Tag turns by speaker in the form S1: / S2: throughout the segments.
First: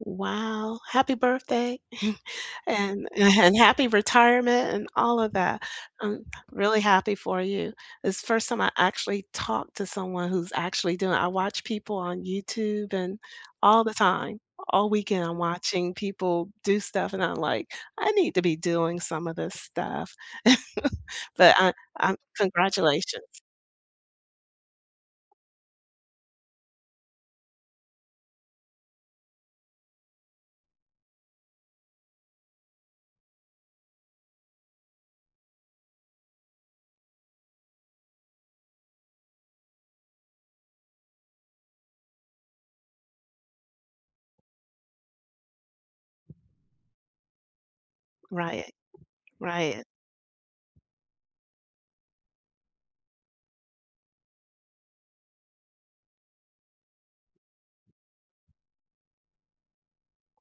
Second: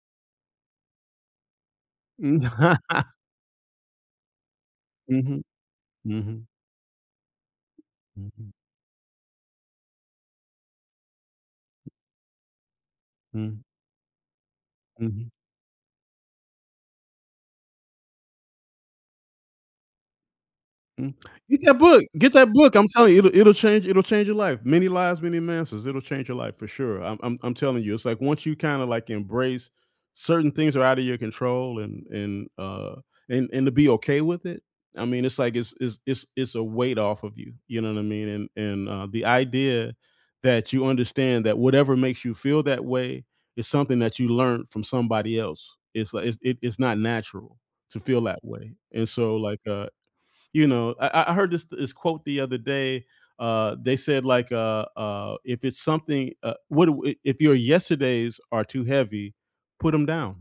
S1: Wow, happy birthday
S2: M
S1: and an and happy retirement and all of
S2: Mhm,
S1: that, um,
S2: mhm.
S1: I'm really happy for you. It's the first
S2: Mhm.
S1: time I actually talked to someone who's actually doing it. I watch people on YouTube and
S2: Mm.
S1: all the time, all weekend
S2: Mhm.
S1: I'm watching people do stuff and I'm like, "I need to be doing some of this stuff."
S2: Mm,
S1: But,
S2: get
S1: uh,
S2: that book,
S1: um,
S2: get that book. I'm telling you, it'll
S1: congratulations.
S2: it'll change it'll change your life. Many Lives, Many Masters, it'll change your life for sure. I'm I'm I'm telling you, it's like once you kinda, like, embrace certain things are outta your control and and, uh and and to be okay with it, I mean, it's like it's it's it's it's a weight off of you, you know what I mean? And and, uh, the idea that you understand that whatever makes you feel that way is something that you learned from somebody else. It's li it's it it's not natural to feel that way.
S1: Right.
S2: And so, like,
S1: Right.
S2: uh, you know I I heard this this quote the other day, uh, they said like, uh, uh, "If it's something, uh what do i if your yesterdays are too heavy, put 'em down,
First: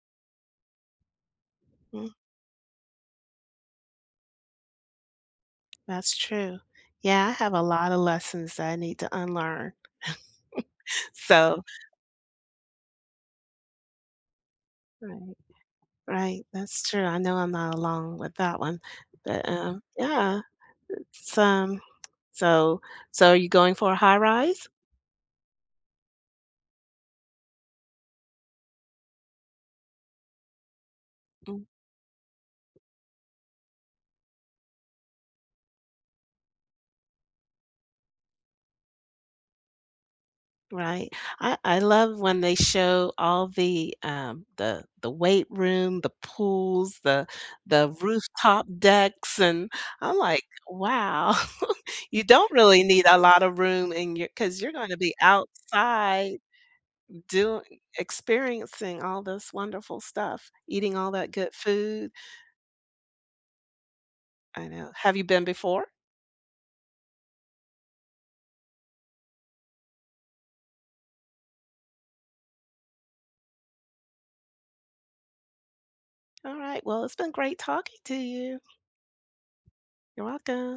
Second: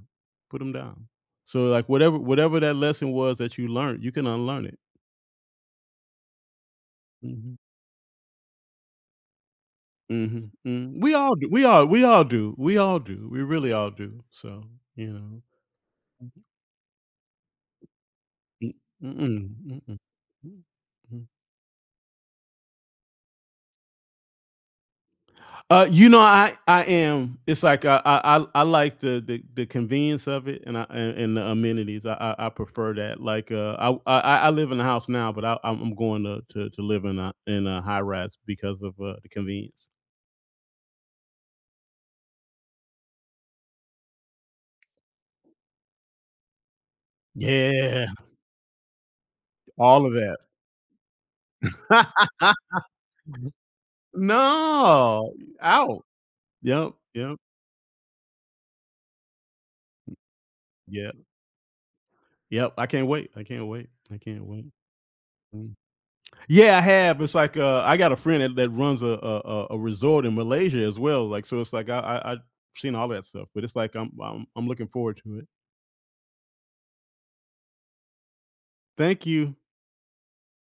S2: put 'em down." So, like,
S1: Mm.
S2: whatever whatever that lesson was that you learned, you can unlearn it.
S1: That's true. Yeah, I have
S2: Mhm.
S1: a lotta lessons that I need to unlearn.
S2: Mhm, mhm. We all do.
S1: So
S2: We all we all do. We all do. We really all do, so, you
S1: Right.
S2: know. Mhm.
S1: Right. That's true. I know I'm not alone with that
S2: M
S1: one,
S2: mm-mm,
S1: but, um,
S2: mm-mm.
S1: yeah,
S2: M Mm.
S1: it's, um so so you going for a high-rise?
S2: Uh, you know, I I am, it's like, uh, I I l I like the the the convenience of it and I and and the
S1: Mm.
S2: amenities, I I prefer that. Like, uh, I w I I live in a house now, but I I'm going to to to live in a in a high-rise because of, uh, the convenience.
S1: Right. I I love when they show all the, um, the the weight room, the pools, the the
S2: Yeah.
S1: rooftop decks, and
S2: All of
S1: I'm like,
S2: it.
S1: "Wow, you don't really need a lot of room in your cause you're gonna be
S2: No, out.
S1: outside
S2: Yep, yep.
S1: doi experiencing all this wonderful stuff, eating all
S2: Yeah.
S1: that good food."
S2: Yep, I can't wait, I can't wait, I can't wait.
S1: I know. Have you been
S2: Mm.
S1: before?
S2: Yeah, I have, it's like, uh I got a friend that that runs a a a a resort in Malaysia as well, like, so it's, like, I I I seen all that stuff, but it's like I'm I'm looking forward to it.
S1: Alright. Well, it's been great talking to you.
S2: Thank you.
S1: You're welcome.